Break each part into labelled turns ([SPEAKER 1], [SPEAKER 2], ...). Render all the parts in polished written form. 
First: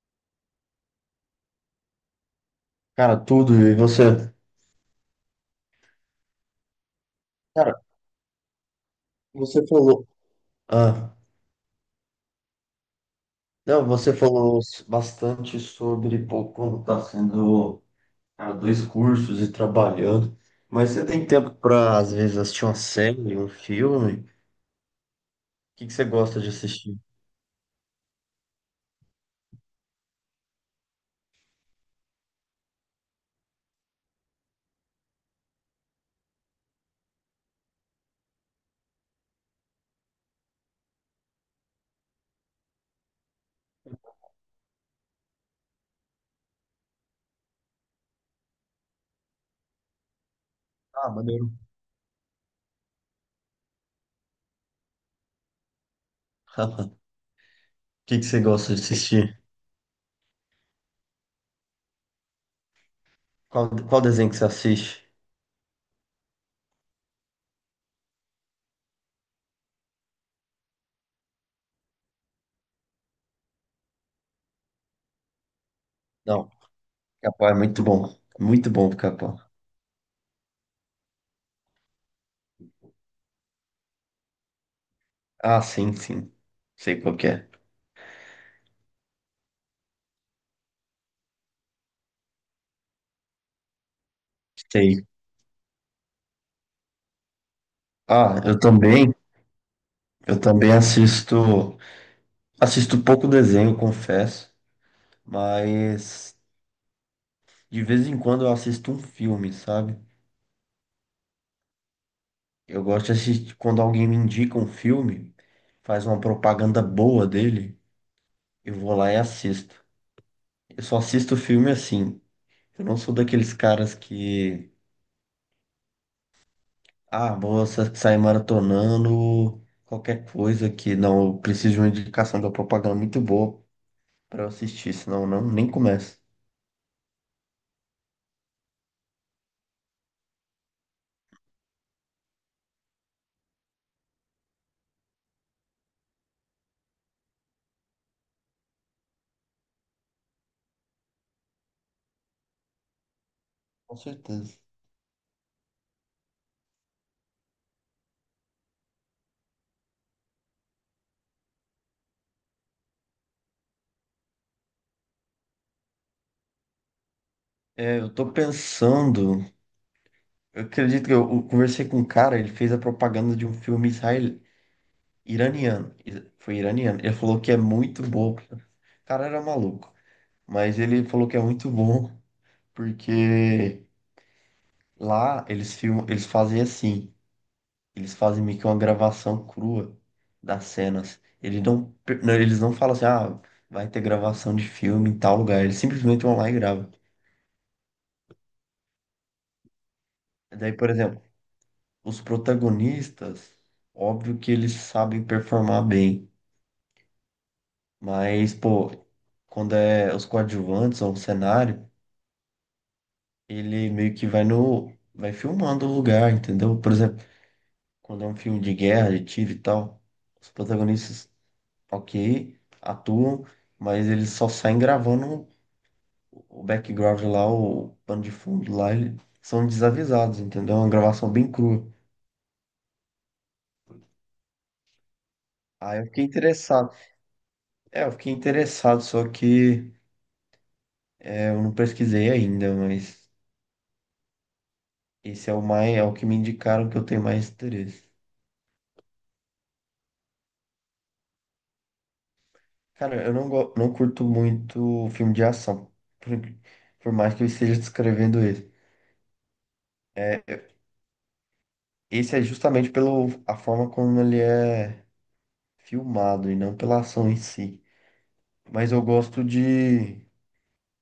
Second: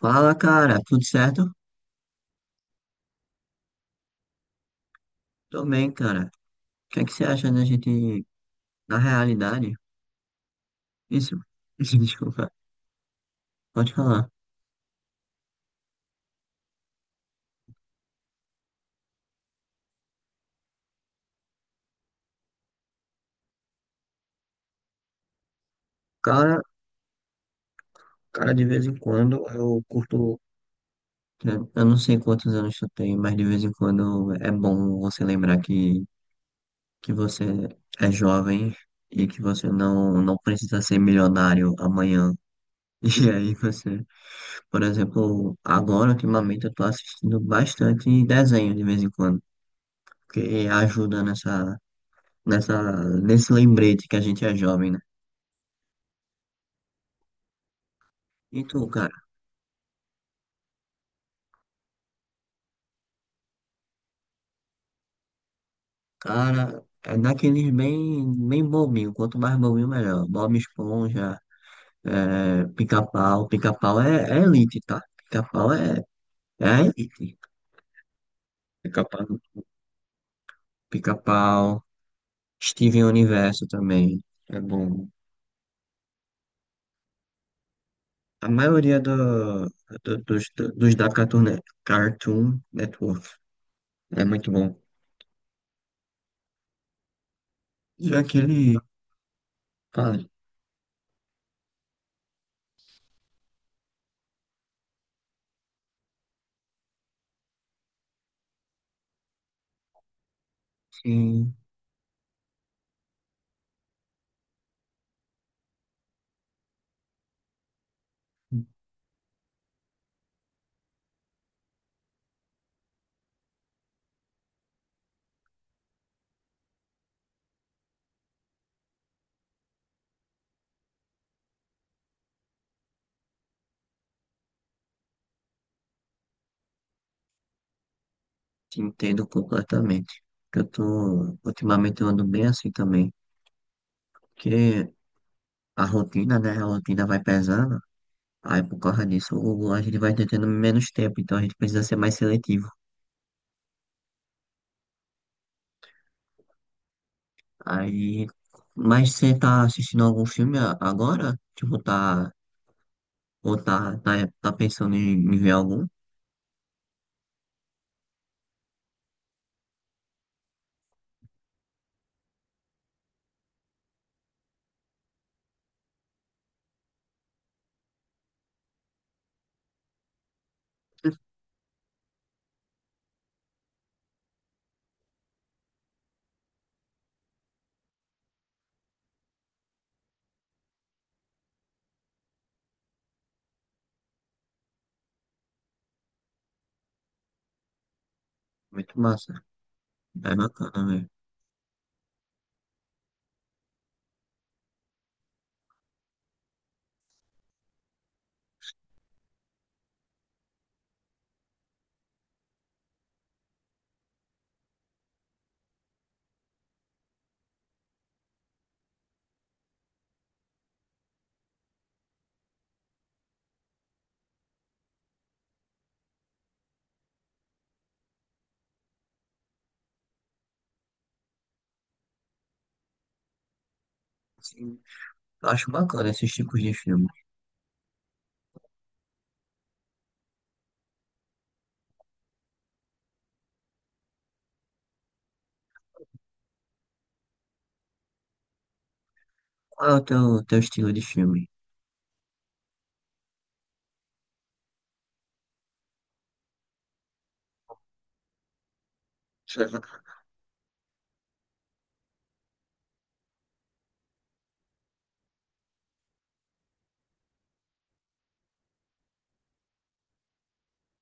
[SPEAKER 1] Fala, cara, tudo certo?
[SPEAKER 2] Cara, tudo. E você?
[SPEAKER 1] Tô bem, cara. O que é que você acha da
[SPEAKER 2] Cara,
[SPEAKER 1] gente, na
[SPEAKER 2] você
[SPEAKER 1] realidade?
[SPEAKER 2] falou. Ah,
[SPEAKER 1] Isso, desculpa,
[SPEAKER 2] não,
[SPEAKER 1] pode
[SPEAKER 2] você
[SPEAKER 1] falar.
[SPEAKER 2] falou bastante sobre pô, como tá sendo cara, dois cursos e trabalhando. Mas você tem tempo pra, às vezes, assistir uma série, um filme? O que que você gosta de
[SPEAKER 1] Cara,
[SPEAKER 2] assistir?
[SPEAKER 1] cara, de vez em quando eu curto, né, eu não sei quantos anos tu tem, mas de vez em quando é bom você lembrar que você é jovem e que você não precisa ser milionário amanhã. E aí você, por exemplo, agora ultimamente eu tô assistindo bastante desenho de vez em quando, porque
[SPEAKER 2] Ah,
[SPEAKER 1] ajuda
[SPEAKER 2] maneiro.
[SPEAKER 1] nesse lembrete que a gente é jovem, né?
[SPEAKER 2] O que que você
[SPEAKER 1] E
[SPEAKER 2] gosta
[SPEAKER 1] tu,
[SPEAKER 2] de
[SPEAKER 1] cara?
[SPEAKER 2] assistir? Qual desenho que você assiste?
[SPEAKER 1] Cara, é naqueles bem, bem bobinho. Quanto mais bobinho, melhor. Bob Esponja, Pica-Pau. Pica-Pau é elite, tá? Pica-Pau é,
[SPEAKER 2] Não,
[SPEAKER 1] é a elite.
[SPEAKER 2] Capão é muito bom. Muito bom, Capão.
[SPEAKER 1] Pica-Pau, Pica-Pau, Steven Universo também. É bom.
[SPEAKER 2] Ah, sim, sim. Sei qual que é.
[SPEAKER 1] A maioria do- dos, dos da Cartoon Network é muito bom.
[SPEAKER 2] Sei.
[SPEAKER 1] E
[SPEAKER 2] Ah, eu
[SPEAKER 1] aquele,
[SPEAKER 2] também.
[SPEAKER 1] cara,
[SPEAKER 2] Eu também assisto. Assisto pouco desenho, confesso, mas de vez em quando eu assisto um filme, sabe?
[SPEAKER 1] sim.
[SPEAKER 2] Eu gosto de assistir quando alguém me indica um filme, faz uma propaganda boa dele, eu vou lá e assisto. Eu só assisto filme assim. Eu não sou daqueles caras que, ah, vou sair maratonando qualquer coisa que não, eu preciso de uma indicação de uma propaganda muito boa pra eu assistir, senão eu não nem começo.
[SPEAKER 1] Te entendo completamente. Ultimamente eu ando bem assim também, porque a rotina, né, a rotina vai pesando, aí por causa disso a gente vai tendo menos tempo, então a gente precisa ser mais seletivo.
[SPEAKER 2] Com certeza.
[SPEAKER 1] Aí, mas você tá assistindo algum filme agora? Tipo, ou tá, tá, tá pensando em ver algum?
[SPEAKER 2] É, eu tô pensando. Eu acredito que eu conversei com um cara, ele fez a propaganda de um filme israel, iraniano. Foi iraniano. Ele falou que é muito bom. O cara era maluco, mas ele falou que é muito bom porque lá eles filmam, eles fazem assim, eles fazem meio que uma gravação crua das cenas. Eles não falam assim, ah, vai ter gravação de filme em tal lugar. Eles simplesmente vão lá e gravam.
[SPEAKER 1] Muito massa, é
[SPEAKER 2] Daí,
[SPEAKER 1] bacana,
[SPEAKER 2] por
[SPEAKER 1] velho.
[SPEAKER 2] exemplo, os protagonistas, óbvio que eles sabem performar bem. Mas, pô, quando é os coadjuvantes ou um cenário, ele meio que vai no. vai filmando o lugar, entendeu? Por exemplo, quando é um filme de guerra, de tiro e tal, os protagonistas, ok, atuam, mas eles só saem gravando o background lá, o pano de fundo lá, eles são desavisados, entendeu? É uma gravação bem crua.
[SPEAKER 1] Sim, eu acho
[SPEAKER 2] Aí eu
[SPEAKER 1] bacana
[SPEAKER 2] fiquei
[SPEAKER 1] esses tipos de
[SPEAKER 2] interessado.
[SPEAKER 1] filme.
[SPEAKER 2] É, eu fiquei interessado, só que é, eu não pesquisei ainda, mas esse é o mais, é o que me indicaram que eu tenho mais interesse.
[SPEAKER 1] Qual é o teu estilo de filme?
[SPEAKER 2] Cara, eu não curto muito filme de ação, por, por mais que eu esteja descrevendo ele. É, esse é justamente pelo a forma como ele é filmado e não pela ação em si. Mas eu gosto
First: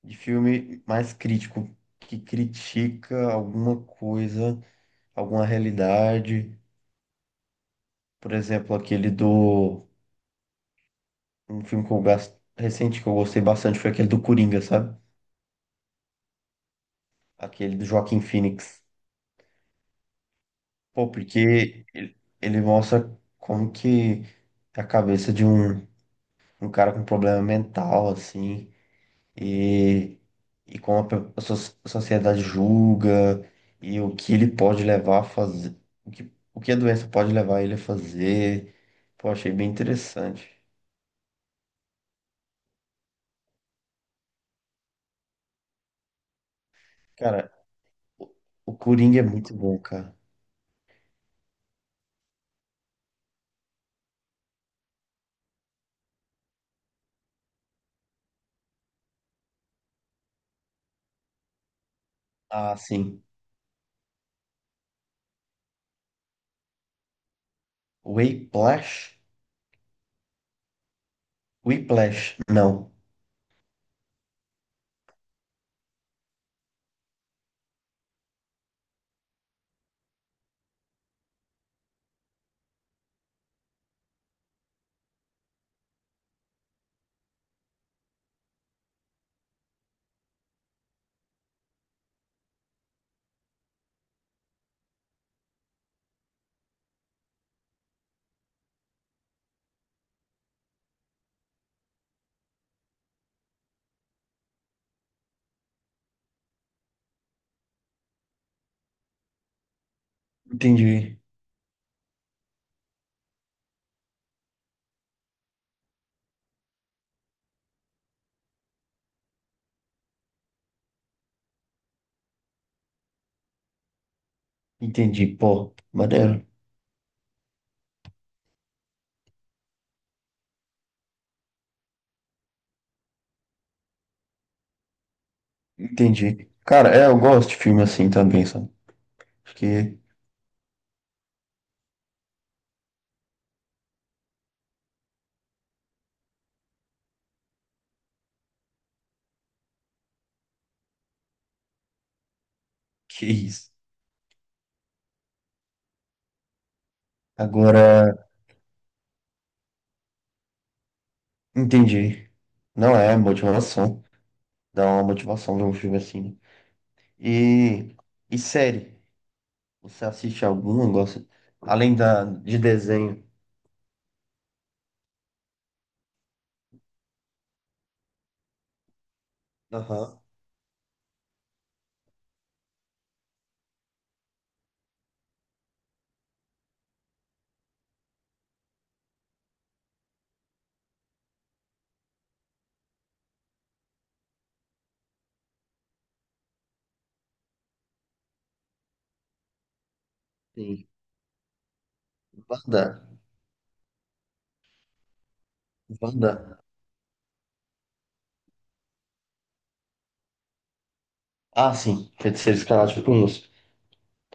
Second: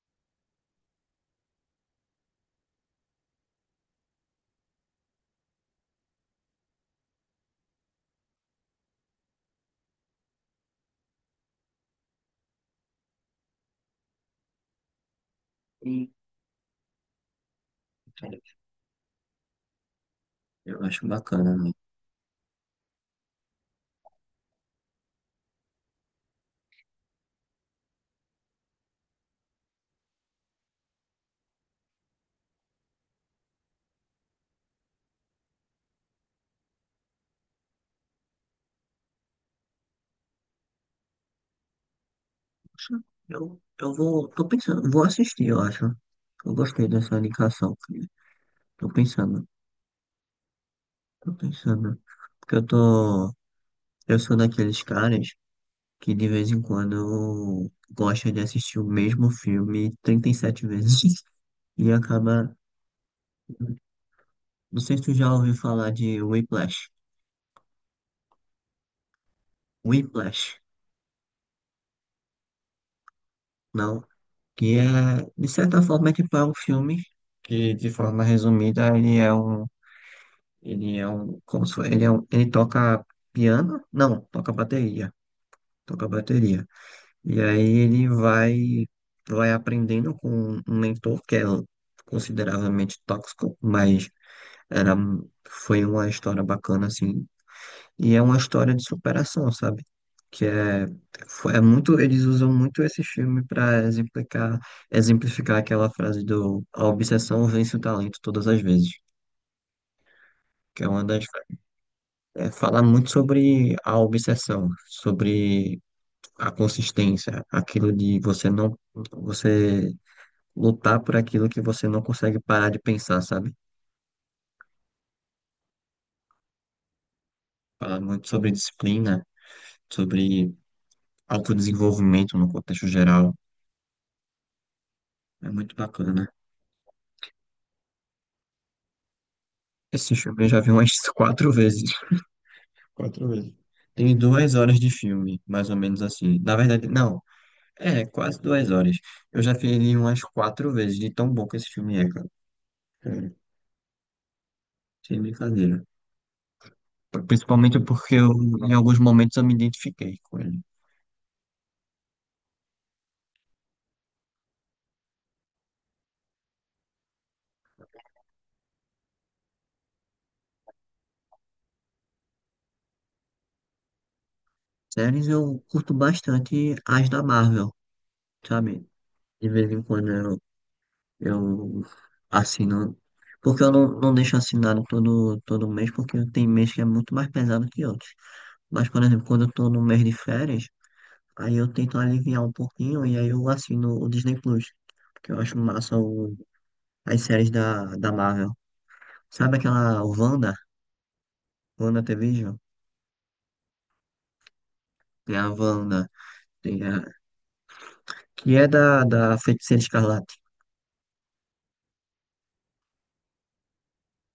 [SPEAKER 2] de filme mais crítico, que critica alguma coisa, alguma realidade. Por exemplo, aquele do. Um filme que eu gosto, recente que eu gostei bastante foi aquele do Coringa, sabe?
[SPEAKER 1] Sim,
[SPEAKER 2] Aquele do Joaquin Phoenix.
[SPEAKER 1] eu acho
[SPEAKER 2] Pô,
[SPEAKER 1] bacana, né?
[SPEAKER 2] porque ele mostra como que a cabeça de um, um cara com problema mental, assim, e, e como a, a a sociedade julga, e o que ele pode levar a fazer, o que a doença pode levar ele a fazer. Pô, achei bem interessante.
[SPEAKER 1] Poxa, eu vou, tô pensando, vou assistir, eu acho. Eu gostei dessa
[SPEAKER 2] Cara,
[SPEAKER 1] indicação.
[SPEAKER 2] o, o
[SPEAKER 1] Tô
[SPEAKER 2] Coringa é
[SPEAKER 1] pensando,
[SPEAKER 2] muito bom, cara.
[SPEAKER 1] tô pensando. Porque eu sou daqueles caras que de vez em quando gosta de assistir o mesmo filme 37 vezes e acaba.
[SPEAKER 2] Ah, sim.
[SPEAKER 1] Não sei se tu já ouviu falar de Whiplash.
[SPEAKER 2] Whiplash?
[SPEAKER 1] Whiplash,
[SPEAKER 2] Whiplash, não.
[SPEAKER 1] não? Que é, de certa forma, é tipo, é um filme que, de forma resumida, Ele é um, como se, ele toca piano? Não, toca bateria, toca bateria. E aí ele vai aprendendo com um mentor que é consideravelmente tóxico, mas era, foi uma história bacana assim. E é uma história de superação, sabe? Que é muito, eles usam muito esse filme para exemplificar aquela frase do a obsessão vence o talento todas as vezes, que é uma
[SPEAKER 2] Entendi,
[SPEAKER 1] das é falar muito sobre a obsessão, sobre a consistência, aquilo de você não, você lutar por aquilo que você não consegue parar de pensar, sabe?
[SPEAKER 2] entendi, pô, maneiro.
[SPEAKER 1] Falar muito sobre disciplina, sobre autodesenvolvimento no contexto geral. É muito bacana.
[SPEAKER 2] Entendi. Cara, é, eu gosto de filme assim também, sabe? Acho
[SPEAKER 1] Esse filme eu já vi umas quatro vezes. Quatro vezes. Tem duas horas de filme, mais ou menos assim. Na verdade, não. É, quase 2 horas. Eu já vi ele umas quatro vezes, de tão bom que esse filme é, cara.
[SPEAKER 2] que é
[SPEAKER 1] Sério,
[SPEAKER 2] isso.
[SPEAKER 1] sem brincadeira. Principalmente
[SPEAKER 2] Agora,
[SPEAKER 1] porque em alguns momentos eu me identifiquei com ele.
[SPEAKER 2] entendi. Não é motivação. Dá uma motivação ver um filme assim. Né? E, e série? Você assiste alguma? Gosta? Além da, de desenho.
[SPEAKER 1] Séries eu curto bastante as da Marvel, sabe? De vez em quando
[SPEAKER 2] Aham.
[SPEAKER 1] eu assino. Porque eu não deixo assinado todo mês, porque tem mês que é muito mais pesado que outros. Mas, por exemplo, quando eu tô no mês de férias, aí eu tento aliviar um pouquinho e aí eu assino o Disney Plus. Porque eu acho massa as séries da Marvel. Sabe aquela Wanda?
[SPEAKER 2] Sim.
[SPEAKER 1] Wanda TV?
[SPEAKER 2] Wanda.
[SPEAKER 1] Tem a Wanda.
[SPEAKER 2] Wanda.
[SPEAKER 1] Tem a, Que é da Feiticeira Escarlate.
[SPEAKER 2] Ah, sim. Feiticeiros Escarlate eu conheço.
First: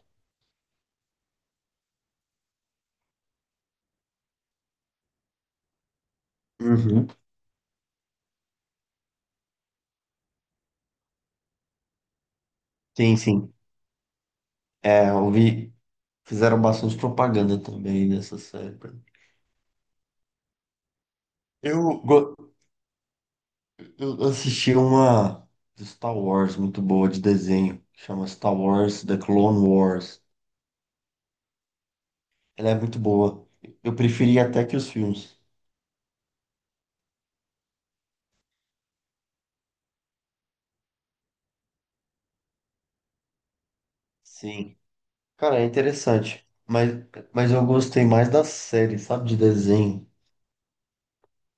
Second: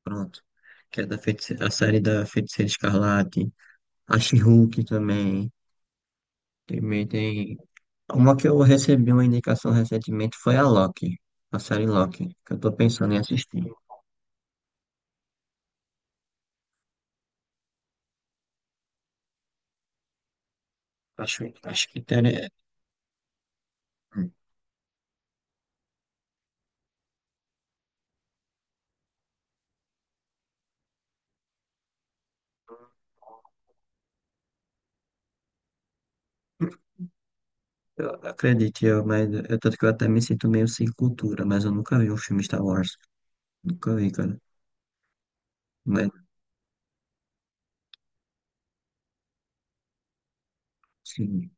[SPEAKER 1] Pronto. Que é da feiticeira, a série da Feiticeira Escarlate. A She-Hulk também. Também
[SPEAKER 2] Uhum.
[SPEAKER 1] tem. Uma que eu recebi uma indicação recentemente foi a Loki. A série Loki. Que eu tô pensando
[SPEAKER 2] Sim,
[SPEAKER 1] em
[SPEAKER 2] sim.
[SPEAKER 1] assistir.
[SPEAKER 2] É, eu vi. Fizeram bastante propaganda também nessa série. Pra mim.
[SPEAKER 1] Acho
[SPEAKER 2] Eu,
[SPEAKER 1] que
[SPEAKER 2] go-
[SPEAKER 1] teria.
[SPEAKER 2] Eu assisti uma do Star Wars muito boa de desenho, que chama Star Wars The Clone Wars. Ela é muito boa. Eu preferi até que os filmes.
[SPEAKER 1] Eu acredito, mas tanto que eu até me sinto meio sem cultura, mas eu nunca vi um filme Star Wars. Nunca vi, cara.
[SPEAKER 2] Sim. Cara, é
[SPEAKER 1] Mas,
[SPEAKER 2] interessante. Mas eu gostei mais da série, sabe? De desenho.
[SPEAKER 1] sim.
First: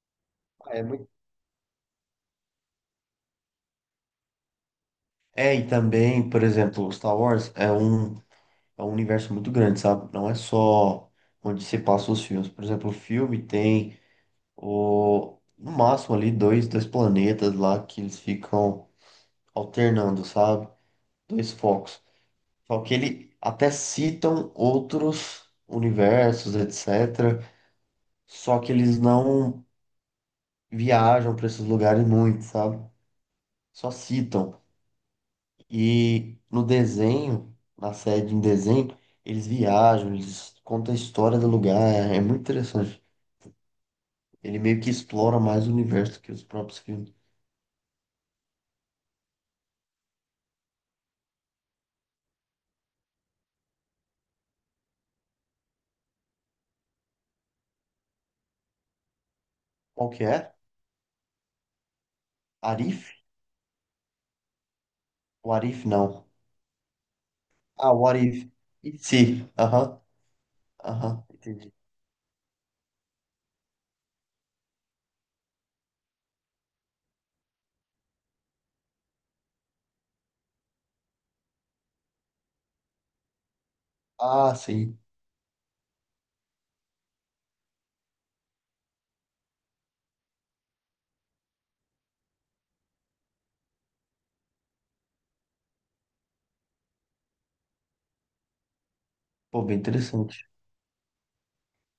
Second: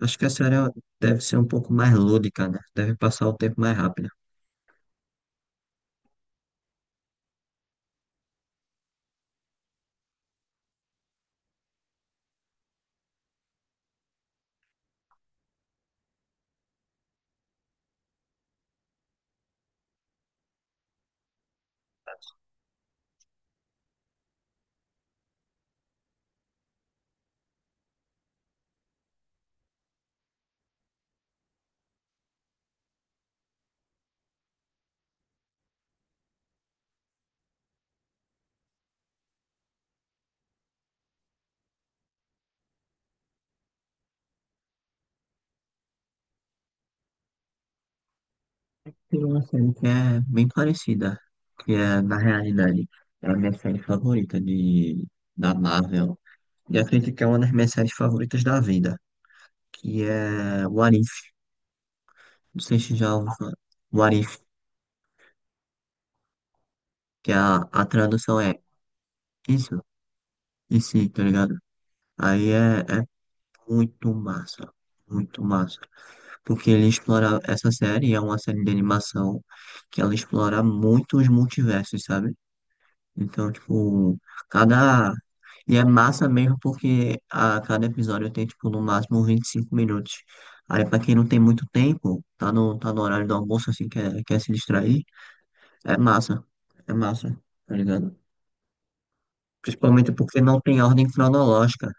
[SPEAKER 1] Acho que a série
[SPEAKER 2] Ah, é muito...
[SPEAKER 1] deve ser um pouco mais lúdica, né? Deve passar o tempo mais rápido.
[SPEAKER 2] É, e também, por exemplo, Star Wars é um universo muito grande, sabe? Não é só onde se passa os filmes. Por exemplo, o filme tem o, no máximo ali dois, dois planetas lá que eles ficam. Alternando, sabe? Dois focos. Só que ele até citam outros universos, etc. Só que eles não viajam para esses lugares muito, sabe? Só citam. E no desenho, na série em desenho, eles viajam, eles contam a história do lugar. É, é muito interessante. Ele meio que explora mais o universo que os próprios filmes.
[SPEAKER 1] Tem uma série que é bem parecida, que é, na realidade, é a minha série favorita da Marvel. E acredito que é uma das minhas séries favoritas da vida, que
[SPEAKER 2] Qual que é?
[SPEAKER 1] é What If. Não sei se
[SPEAKER 2] Arif?
[SPEAKER 1] já ouviu falar. What If,
[SPEAKER 2] O Arif não.
[SPEAKER 1] que é a
[SPEAKER 2] Ah, o
[SPEAKER 1] tradução
[SPEAKER 2] Arif.
[SPEAKER 1] é
[SPEAKER 2] E se?
[SPEAKER 1] isso,
[SPEAKER 2] Aham,
[SPEAKER 1] e sim, tá
[SPEAKER 2] aham,
[SPEAKER 1] ligado?
[SPEAKER 2] entendi.
[SPEAKER 1] Aí é muito massa, muito massa. Porque ele explora essa série, é uma série de animação que ela explora muito os multiversos, sabe? Então, tipo,
[SPEAKER 2] Ah, sim.
[SPEAKER 1] cada. E é massa mesmo porque a cada episódio tem, tipo, no máximo 25 minutos. Aí, pra quem não tem muito tempo, tá no horário do almoço, assim, quer se distrair, é massa. É massa, tá ligado?
[SPEAKER 2] Pô, bem
[SPEAKER 1] Principalmente porque
[SPEAKER 2] interessante.
[SPEAKER 1] não tem ordem cronológica.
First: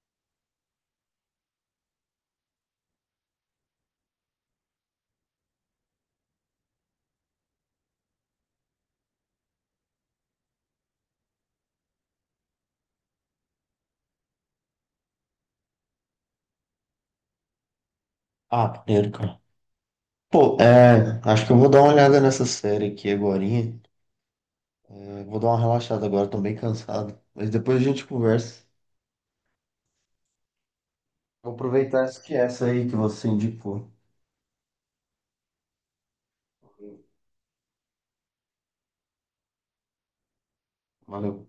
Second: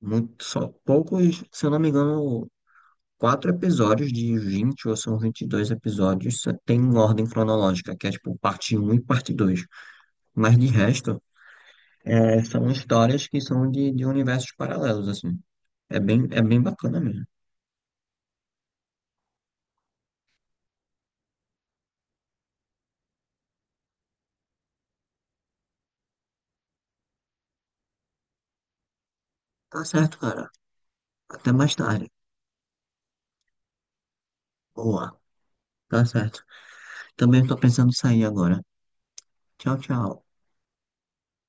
[SPEAKER 1] Só poucos, se eu não me engano, quatro episódios de 20 ou são 22 episódios só tem ordem cronológica, que é, tipo, parte um e parte dois. Mas de resto. É, são histórias que são de universos paralelos, assim. É bem bacana mesmo.
[SPEAKER 2] Ah, primeiro, cara. Pô, é, acho que eu vou dar uma olhada nessa série aqui agorinha. É, vou dar uma relaxada agora, tô bem cansado. Mas depois a gente conversa.
[SPEAKER 1] Tá certo, cara. Até
[SPEAKER 2] Vou
[SPEAKER 1] mais
[SPEAKER 2] aproveitar
[SPEAKER 1] tarde.
[SPEAKER 2] essa que é essa aí que você indicou.
[SPEAKER 1] Boa. Tá certo. Também tô pensando em sair agora. Tchau, tchau.
[SPEAKER 2] Valeu.